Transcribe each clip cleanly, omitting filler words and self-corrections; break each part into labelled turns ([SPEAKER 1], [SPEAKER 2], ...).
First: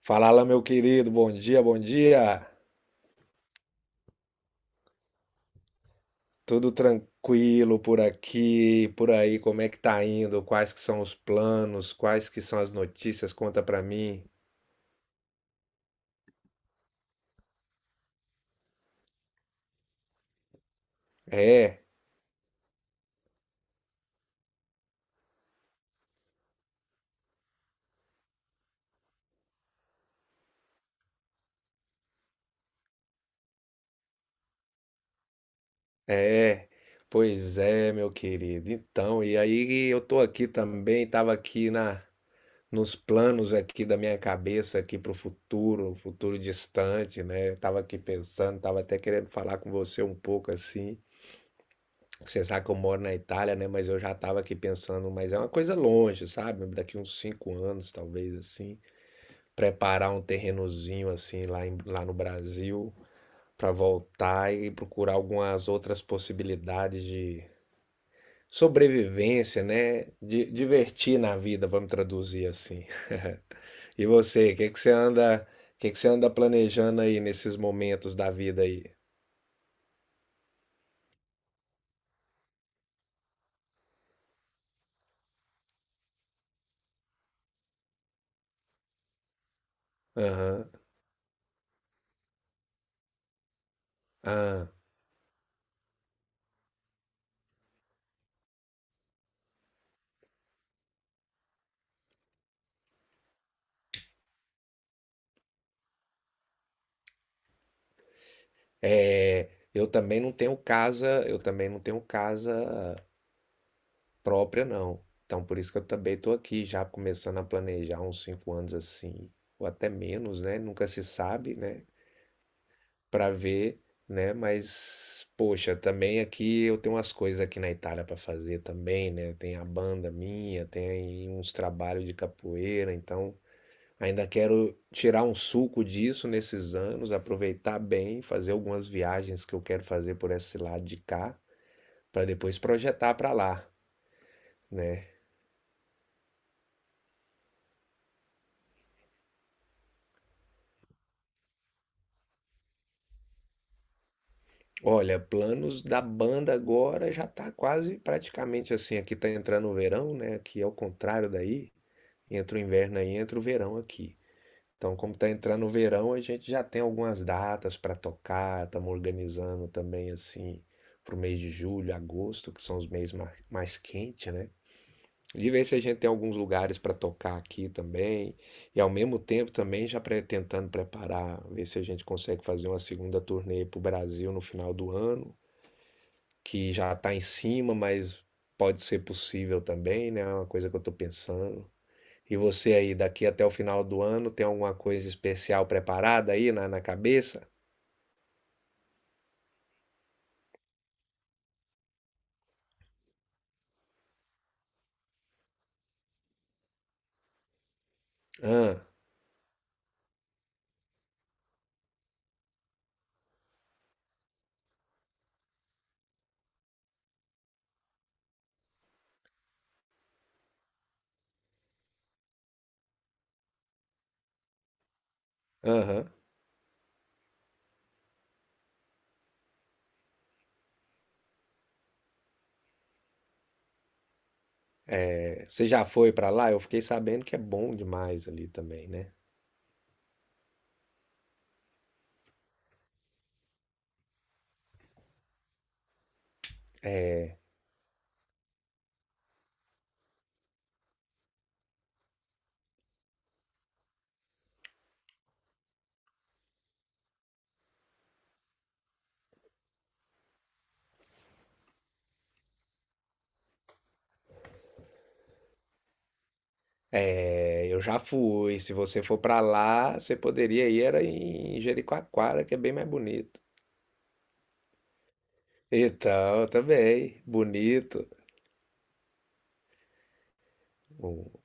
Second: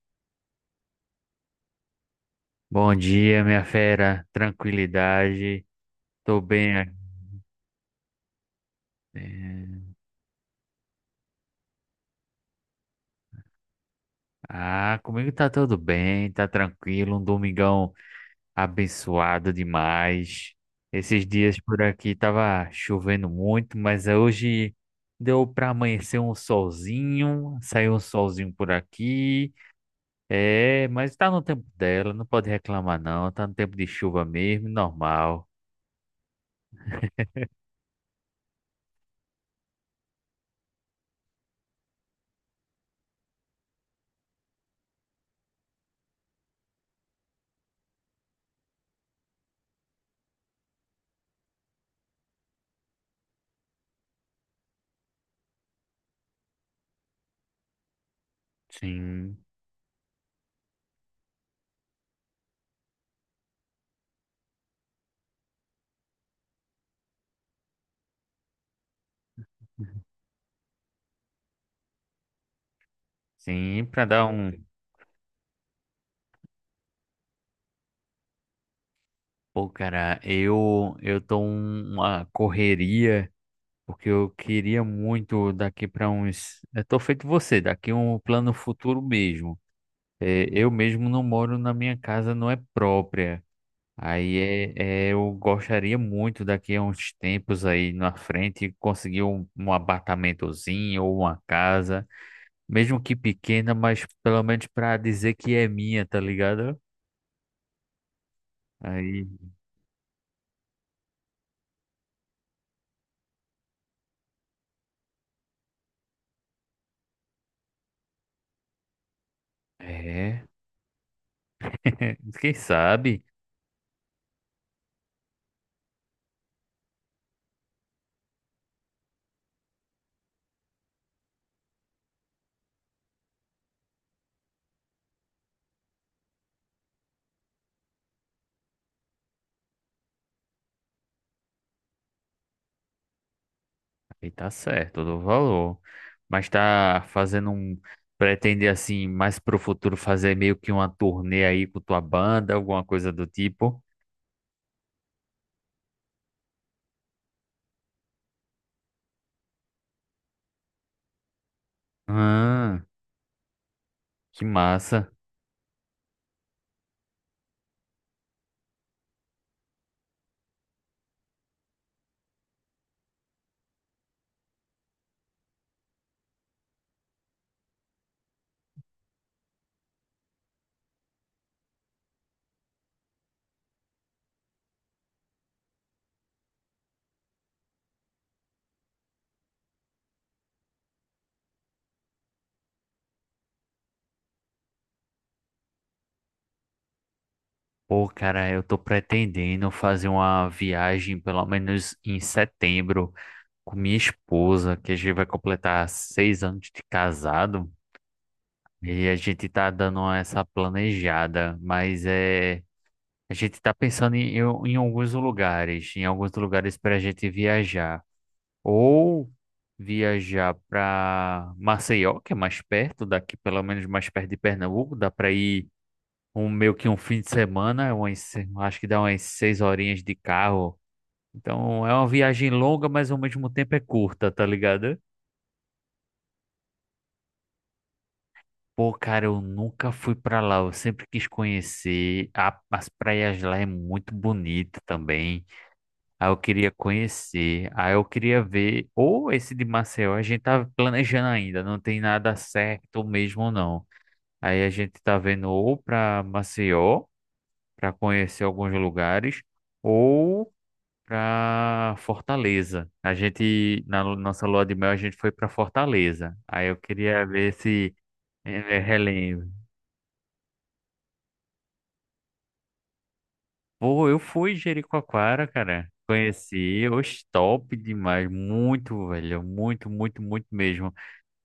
[SPEAKER 1] Fala lá, meu querido, bom dia, bom dia.
[SPEAKER 2] Bom dia, minha fera. Tranquilidade. Tô
[SPEAKER 1] Tudo
[SPEAKER 2] bem aqui.
[SPEAKER 1] tranquilo por aqui, por aí, como é que tá indo? Quais que são os planos? Quais que são as notícias? Conta pra mim.
[SPEAKER 2] Ah, comigo tá tudo bem, tá tranquilo. Um domingão abençoado demais. Esses dias por
[SPEAKER 1] É,
[SPEAKER 2] aqui tava chovendo muito, mas hoje deu pra amanhecer um solzinho. Saiu um solzinho por aqui. É, mas tá no tempo dela, não pode reclamar não. Tá no tempo de chuva mesmo, normal.
[SPEAKER 1] é. Pois é, meu querido. Então, e aí eu tô aqui também, tava aqui na nos planos aqui da minha cabeça aqui pro futuro, futuro distante, né? Eu tava aqui pensando, tava até querendo falar com você um pouco assim. Você sabe que eu moro na Itália, né? Mas eu já tava aqui pensando, mas é uma coisa longe, sabe? Daqui uns 5 anos, talvez assim,
[SPEAKER 2] Sim,
[SPEAKER 1] preparar um terrenozinho assim lá, lá no Brasil pra voltar e procurar algumas outras possibilidades de sobrevivência, né? De divertir na vida, vamos traduzir assim.
[SPEAKER 2] sim, pra
[SPEAKER 1] E
[SPEAKER 2] dar um.
[SPEAKER 1] você, o que que você anda planejando aí nesses momentos da vida aí?
[SPEAKER 2] Pô, cara, eu tô uma correria, porque eu queria muito daqui para uns. Eu tô feito você, daqui um plano futuro mesmo. É, eu
[SPEAKER 1] Aham.
[SPEAKER 2] mesmo não moro na minha casa, não é própria. Aí
[SPEAKER 1] Ah.
[SPEAKER 2] é, eu gostaria muito daqui a uns tempos aí na frente conseguir um apartamentozinho ou uma casa, mesmo que pequena, mas pelo menos para dizer que é minha, tá ligado? Aí,
[SPEAKER 1] É, eu também não tenho casa, eu também não tenho casa própria, não. Então, por isso que eu também estou aqui já começando a planejar uns 5 anos assim, ou até menos,
[SPEAKER 2] é,
[SPEAKER 1] né? Nunca se sabe, né?
[SPEAKER 2] quem sabe?
[SPEAKER 1] Para ver, né? Mas, poxa, também aqui eu tenho umas coisas aqui na Itália para fazer também, né? Tem a banda minha, tem uns trabalhos de capoeira, então ainda quero tirar um suco disso nesses anos, aproveitar bem, fazer algumas viagens que eu quero fazer por esse lado de cá, para depois projetar para lá,
[SPEAKER 2] E tá certo, eu
[SPEAKER 1] né?
[SPEAKER 2] dou valor. Mas tá fazendo um. Pretende, assim, mais pro futuro fazer meio que uma turnê aí com tua banda, alguma coisa do tipo?
[SPEAKER 1] Olha, planos da banda agora já tá quase praticamente assim, aqui tá entrando o verão, né? Aqui é o contrário daí, entra o
[SPEAKER 2] Ah,
[SPEAKER 1] inverno aí, entra o verão aqui.
[SPEAKER 2] que
[SPEAKER 1] Então,
[SPEAKER 2] massa.
[SPEAKER 1] como tá entrando o verão, a gente já tem algumas datas para tocar, estamos organizando também assim pro mês de julho, agosto, que são os meses mais quentes, né? De ver se a gente tem alguns lugares para tocar aqui também. E ao mesmo tempo também já tentando preparar, ver se a gente consegue fazer uma segunda turnê para o Brasil no final do ano, que já está em cima, mas pode ser possível também, né? É uma coisa que eu estou pensando. E você aí, daqui até o final do ano, tem alguma coisa especial preparada aí na cabeça?
[SPEAKER 2] Pô, cara, eu tô pretendendo fazer uma viagem, pelo menos em setembro, com minha esposa, que a gente vai completar 6 anos de casado.
[SPEAKER 1] Ah,
[SPEAKER 2] E a gente tá dando essa planejada, mas é. A gente está pensando em alguns lugares, em alguns lugares para a gente viajar. Ou viajar para Maceió, que é mais perto daqui, pelo menos mais perto de Pernambuco. Dá para ir
[SPEAKER 1] aham.
[SPEAKER 2] um, meio que um fim de semana, umas, acho que dá umas 6 horinhas de carro. Então é uma viagem longa, mas ao mesmo tempo é curta, tá ligado?
[SPEAKER 1] É, você já foi para lá? Eu fiquei sabendo que é bom demais ali também,
[SPEAKER 2] Pô,
[SPEAKER 1] né?
[SPEAKER 2] cara, eu nunca fui pra lá, eu sempre quis conhecer. As praias lá é muito bonita também. Aí eu queria conhecer, aí eu queria ver, ou esse de Maceió, a gente tá planejando ainda, não tem nada certo mesmo não. Aí a gente tá vendo ou para Maceió, para conhecer alguns lugares, ou para Fortaleza. A gente na nossa lua de mel a gente foi para Fortaleza. Aí eu queria ver
[SPEAKER 1] É, eu
[SPEAKER 2] se
[SPEAKER 1] já fui. Se você for para
[SPEAKER 2] relembro.
[SPEAKER 1] lá, você poderia ir era em Jericoacoara, que é bem mais bonito.
[SPEAKER 2] Pô, eu fui em Jericoacoara, cara.
[SPEAKER 1] Então,
[SPEAKER 2] Conheci,
[SPEAKER 1] também,
[SPEAKER 2] oxe, top
[SPEAKER 1] bonito.
[SPEAKER 2] demais, muito, velho, muito, muito, muito mesmo.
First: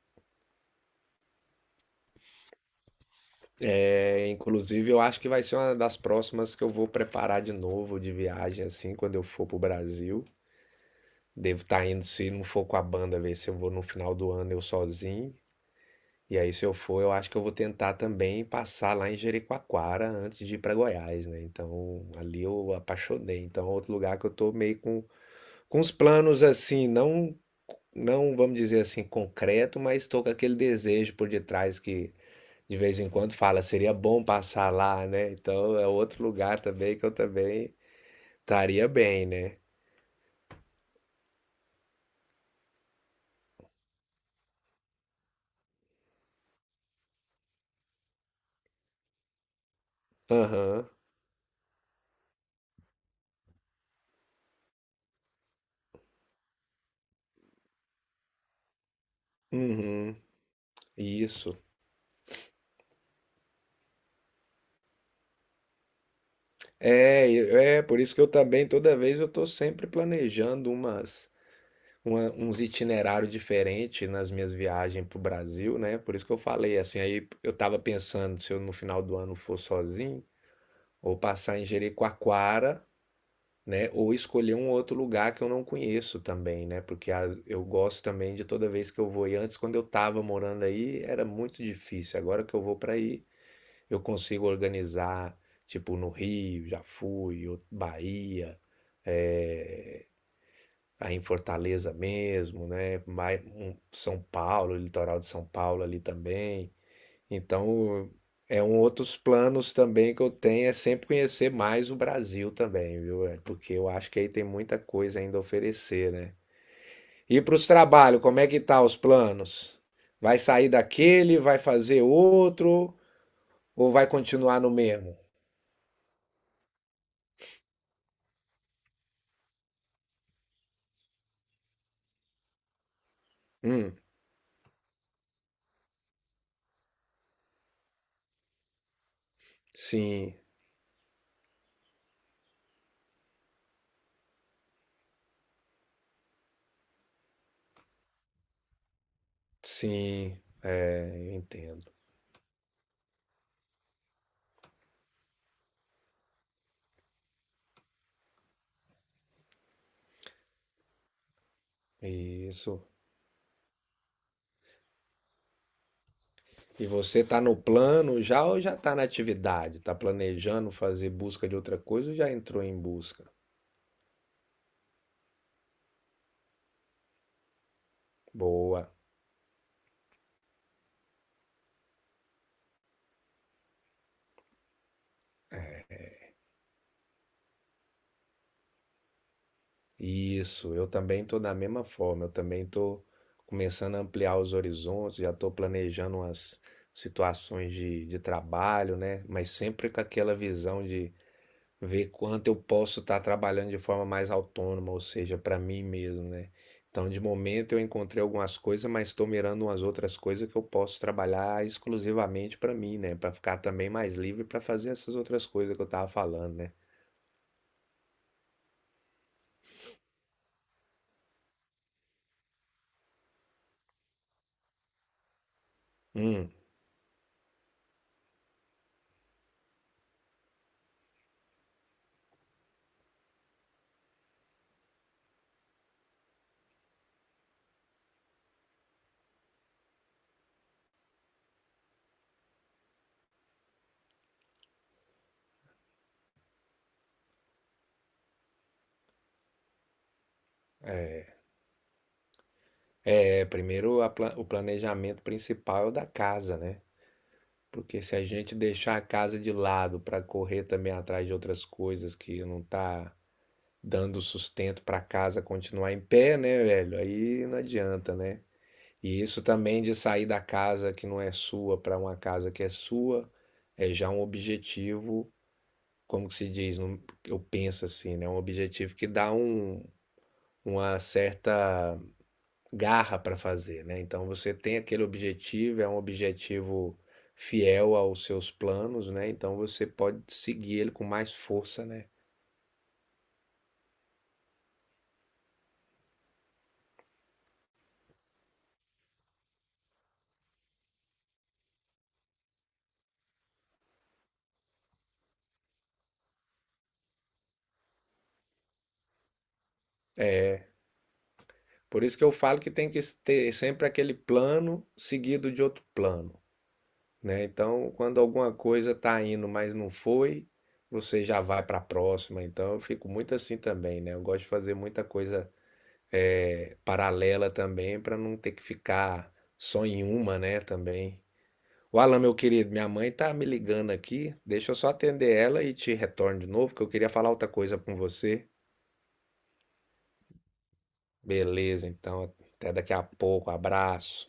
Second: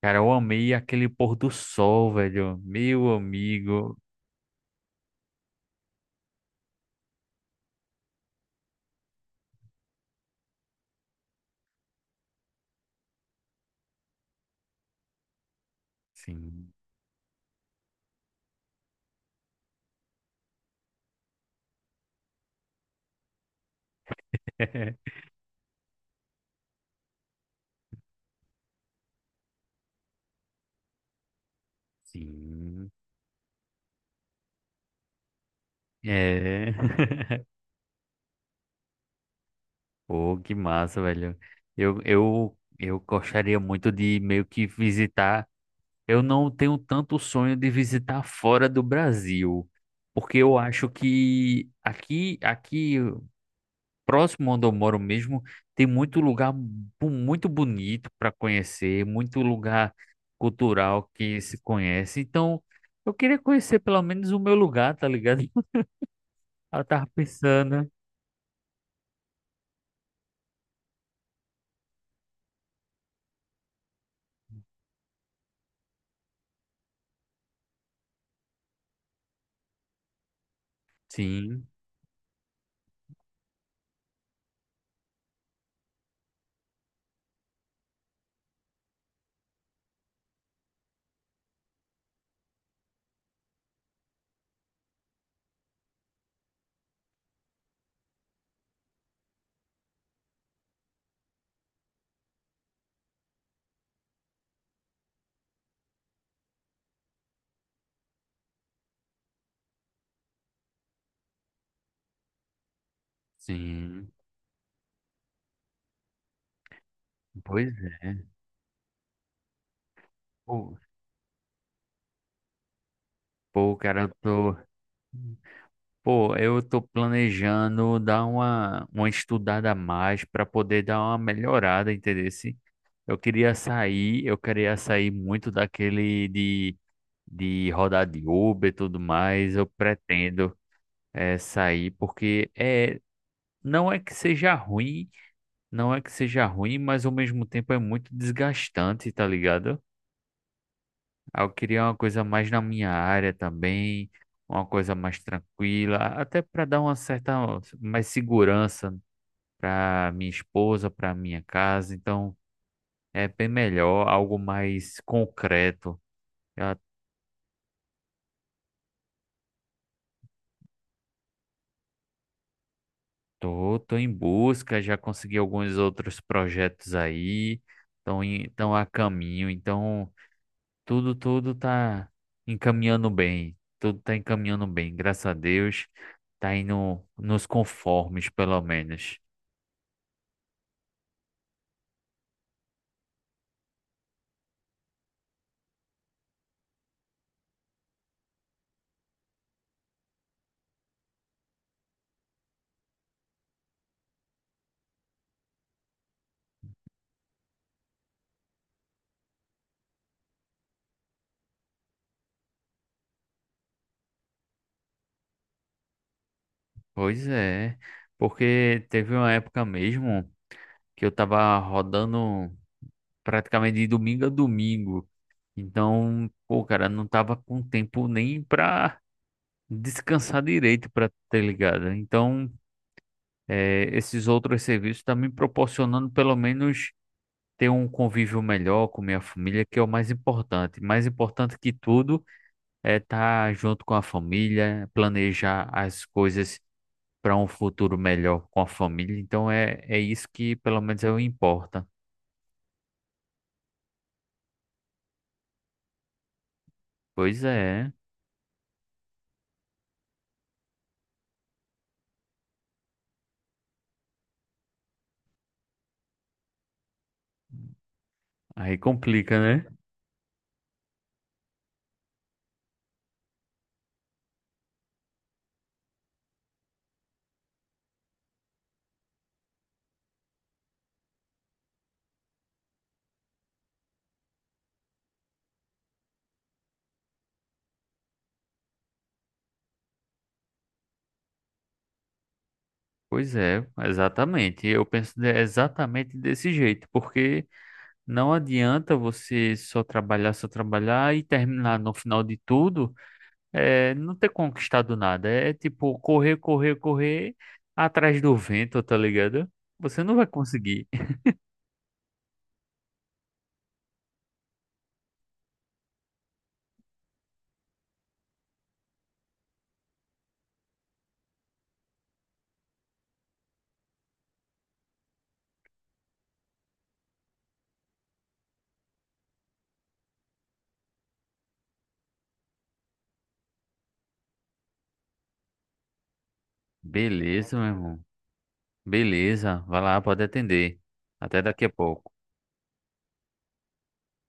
[SPEAKER 2] Cara, eu amei aquele pôr do sol, velho. Meu amigo.
[SPEAKER 1] É, inclusive, eu acho que vai ser uma das próximas que eu vou preparar de novo de viagem, assim, quando eu for pro Brasil. Devo estar indo, se não for com a banda, ver se eu vou no final do ano eu sozinho. E aí, se
[SPEAKER 2] Sim.
[SPEAKER 1] eu for, eu acho que eu vou tentar também passar lá em Jericoacoara antes de ir para Goiás, né? Então, ali eu apaixonei. Então, é outro lugar que eu tô meio com com os planos assim, não, não vamos dizer assim concreto, mas estou com aquele desejo por detrás que de
[SPEAKER 2] Sim.
[SPEAKER 1] vez em quando fala, seria bom passar lá, né? Então é outro lugar
[SPEAKER 2] É.
[SPEAKER 1] também que eu também estaria bem, né?
[SPEAKER 2] Pô, que massa, velho. Eu gostaria muito de meio que visitar. Eu não tenho tanto sonho de visitar fora do Brasil, porque eu
[SPEAKER 1] Aham,
[SPEAKER 2] acho que aqui próximo onde eu moro mesmo, tem muito lugar muito bonito para conhecer, muito lugar
[SPEAKER 1] uhum,
[SPEAKER 2] cultural que se
[SPEAKER 1] isso.
[SPEAKER 2] conhece. Então, eu queria conhecer pelo menos o meu lugar, tá ligado? Eu tava
[SPEAKER 1] É, é
[SPEAKER 2] pensando.
[SPEAKER 1] por isso que eu também toda vez eu estou sempre planejando uns itinerários diferentes nas minhas viagens para o Brasil, né? Por isso que eu falei assim, aí eu estava pensando se eu no final do ano for sozinho, ou passar em
[SPEAKER 2] Sim,
[SPEAKER 1] Jericoacoara, né? Ou escolher um outro lugar que eu não conheço também, né? Porque eu gosto também de toda vez que eu vou. E antes, quando eu estava morando aí, era muito difícil. Agora que eu vou para aí, eu consigo organizar, tipo, no Rio, já fui, ou Bahia, eh, aí em Fortaleza mesmo, né? São Paulo, litoral de São Paulo ali também. Então, é um outros planos também que eu tenho é sempre conhecer mais o Brasil também, viu? É, porque eu
[SPEAKER 2] sim.
[SPEAKER 1] acho que aí tem muita coisa ainda a oferecer, né? E para os
[SPEAKER 2] Pois é.
[SPEAKER 1] trabalhos, como é que tá os planos? Vai sair
[SPEAKER 2] Pô,
[SPEAKER 1] daquele, vai fazer outro
[SPEAKER 2] pô,
[SPEAKER 1] ou
[SPEAKER 2] cara,
[SPEAKER 1] vai
[SPEAKER 2] eu tô.
[SPEAKER 1] continuar no mesmo?
[SPEAKER 2] Pô, eu tô planejando dar uma estudada a mais para poder dar uma melhorada, entendeu?
[SPEAKER 1] Hum,
[SPEAKER 2] Eu queria sair muito daquele de rodar de Uber e tudo mais, eu
[SPEAKER 1] sim,
[SPEAKER 2] pretendo sair, porque é, não é que seja ruim, não é que seja ruim, mas ao mesmo tempo é muito desgastante, tá ligado?
[SPEAKER 1] sim, é, eu
[SPEAKER 2] Aí, eu queria
[SPEAKER 1] entendo.
[SPEAKER 2] uma coisa mais na minha área também, uma coisa mais tranquila, até para dar uma certa mais segurança para minha esposa, para minha casa, então
[SPEAKER 1] Isso.
[SPEAKER 2] é bem melhor, algo mais concreto.
[SPEAKER 1] E você tá no plano já ou já tá na atividade? Tá planejando fazer busca de outra coisa ou já entrou em busca?
[SPEAKER 2] Tô, tô em busca, já consegui alguns outros projetos aí, estão a
[SPEAKER 1] Boa.
[SPEAKER 2] caminho, então tudo, tudo tá encaminhando bem, tudo tá encaminhando bem, graças a Deus, tá indo nos conformes, pelo menos.
[SPEAKER 1] Isso, eu também estou da mesma forma, eu também estou começando a ampliar os horizontes, já estou planejando umas situações de trabalho, né? Mas sempre com aquela visão de ver quanto eu posso estar trabalhando de forma mais autônoma, ou seja, para mim mesmo, né? Então, de momento eu encontrei algumas coisas, mas estou mirando umas outras coisas que eu posso trabalhar exclusivamente para mim, né? Para ficar também mais livre para fazer essas outras coisas que eu estava falando, né?
[SPEAKER 2] Pois é, porque teve uma época mesmo que eu tava rodando praticamente de domingo a domingo, então,
[SPEAKER 1] Hum.
[SPEAKER 2] pô, cara, não tava com tempo nem pra descansar direito, pra ter ligado, então. Esses outros serviços estão me proporcionando pelo menos ter um convívio melhor com minha família, que é o mais importante. Mais importante que tudo é estar junto com a família, planejar as coisas para um futuro melhor com a família. Então é, é isso que pelo menos eu importa.
[SPEAKER 1] É primeiro o planejamento principal é o da casa, né?
[SPEAKER 2] Pois é,
[SPEAKER 1] Porque se a gente deixar a casa de lado para correr também atrás de outras coisas que não tá dando sustento para a casa continuar em pé, né, velho? Aí não adianta, né?
[SPEAKER 2] aí
[SPEAKER 1] E
[SPEAKER 2] complica,
[SPEAKER 1] isso
[SPEAKER 2] né?
[SPEAKER 1] também de sair da casa que não é sua para uma casa que é sua é já um objetivo, como que se diz, eu penso assim, né? Um objetivo que dá uma certa garra para fazer, né? Então você tem aquele objetivo, é um objetivo fiel aos seus planos, né? Então você pode seguir ele com mais força, né?
[SPEAKER 2] Pois é, exatamente. Eu penso exatamente desse jeito, porque não adianta você só trabalhar e terminar no final de tudo, é, não ter conquistado nada. É tipo correr, correr, correr atrás do vento, tá ligado? Você não vai
[SPEAKER 1] É,
[SPEAKER 2] conseguir.
[SPEAKER 1] por isso que eu falo que tem que ter sempre aquele plano seguido de outro plano, né? Então, quando alguma coisa tá indo, mas não foi, você já vai para a próxima. Então, eu fico muito assim também, né? Eu gosto de fazer muita coisa paralela também para não ter que ficar só em uma, né, também. O Alan, meu querido, minha mãe tá me ligando aqui. Deixa eu só atender ela e te retorno de novo, que eu queria falar outra
[SPEAKER 2] Beleza, meu
[SPEAKER 1] coisa com
[SPEAKER 2] irmão.
[SPEAKER 1] você.
[SPEAKER 2] Beleza. Vai lá, pode atender. Até daqui a
[SPEAKER 1] Beleza,
[SPEAKER 2] pouco.
[SPEAKER 1] então, até daqui a pouco. Abraço.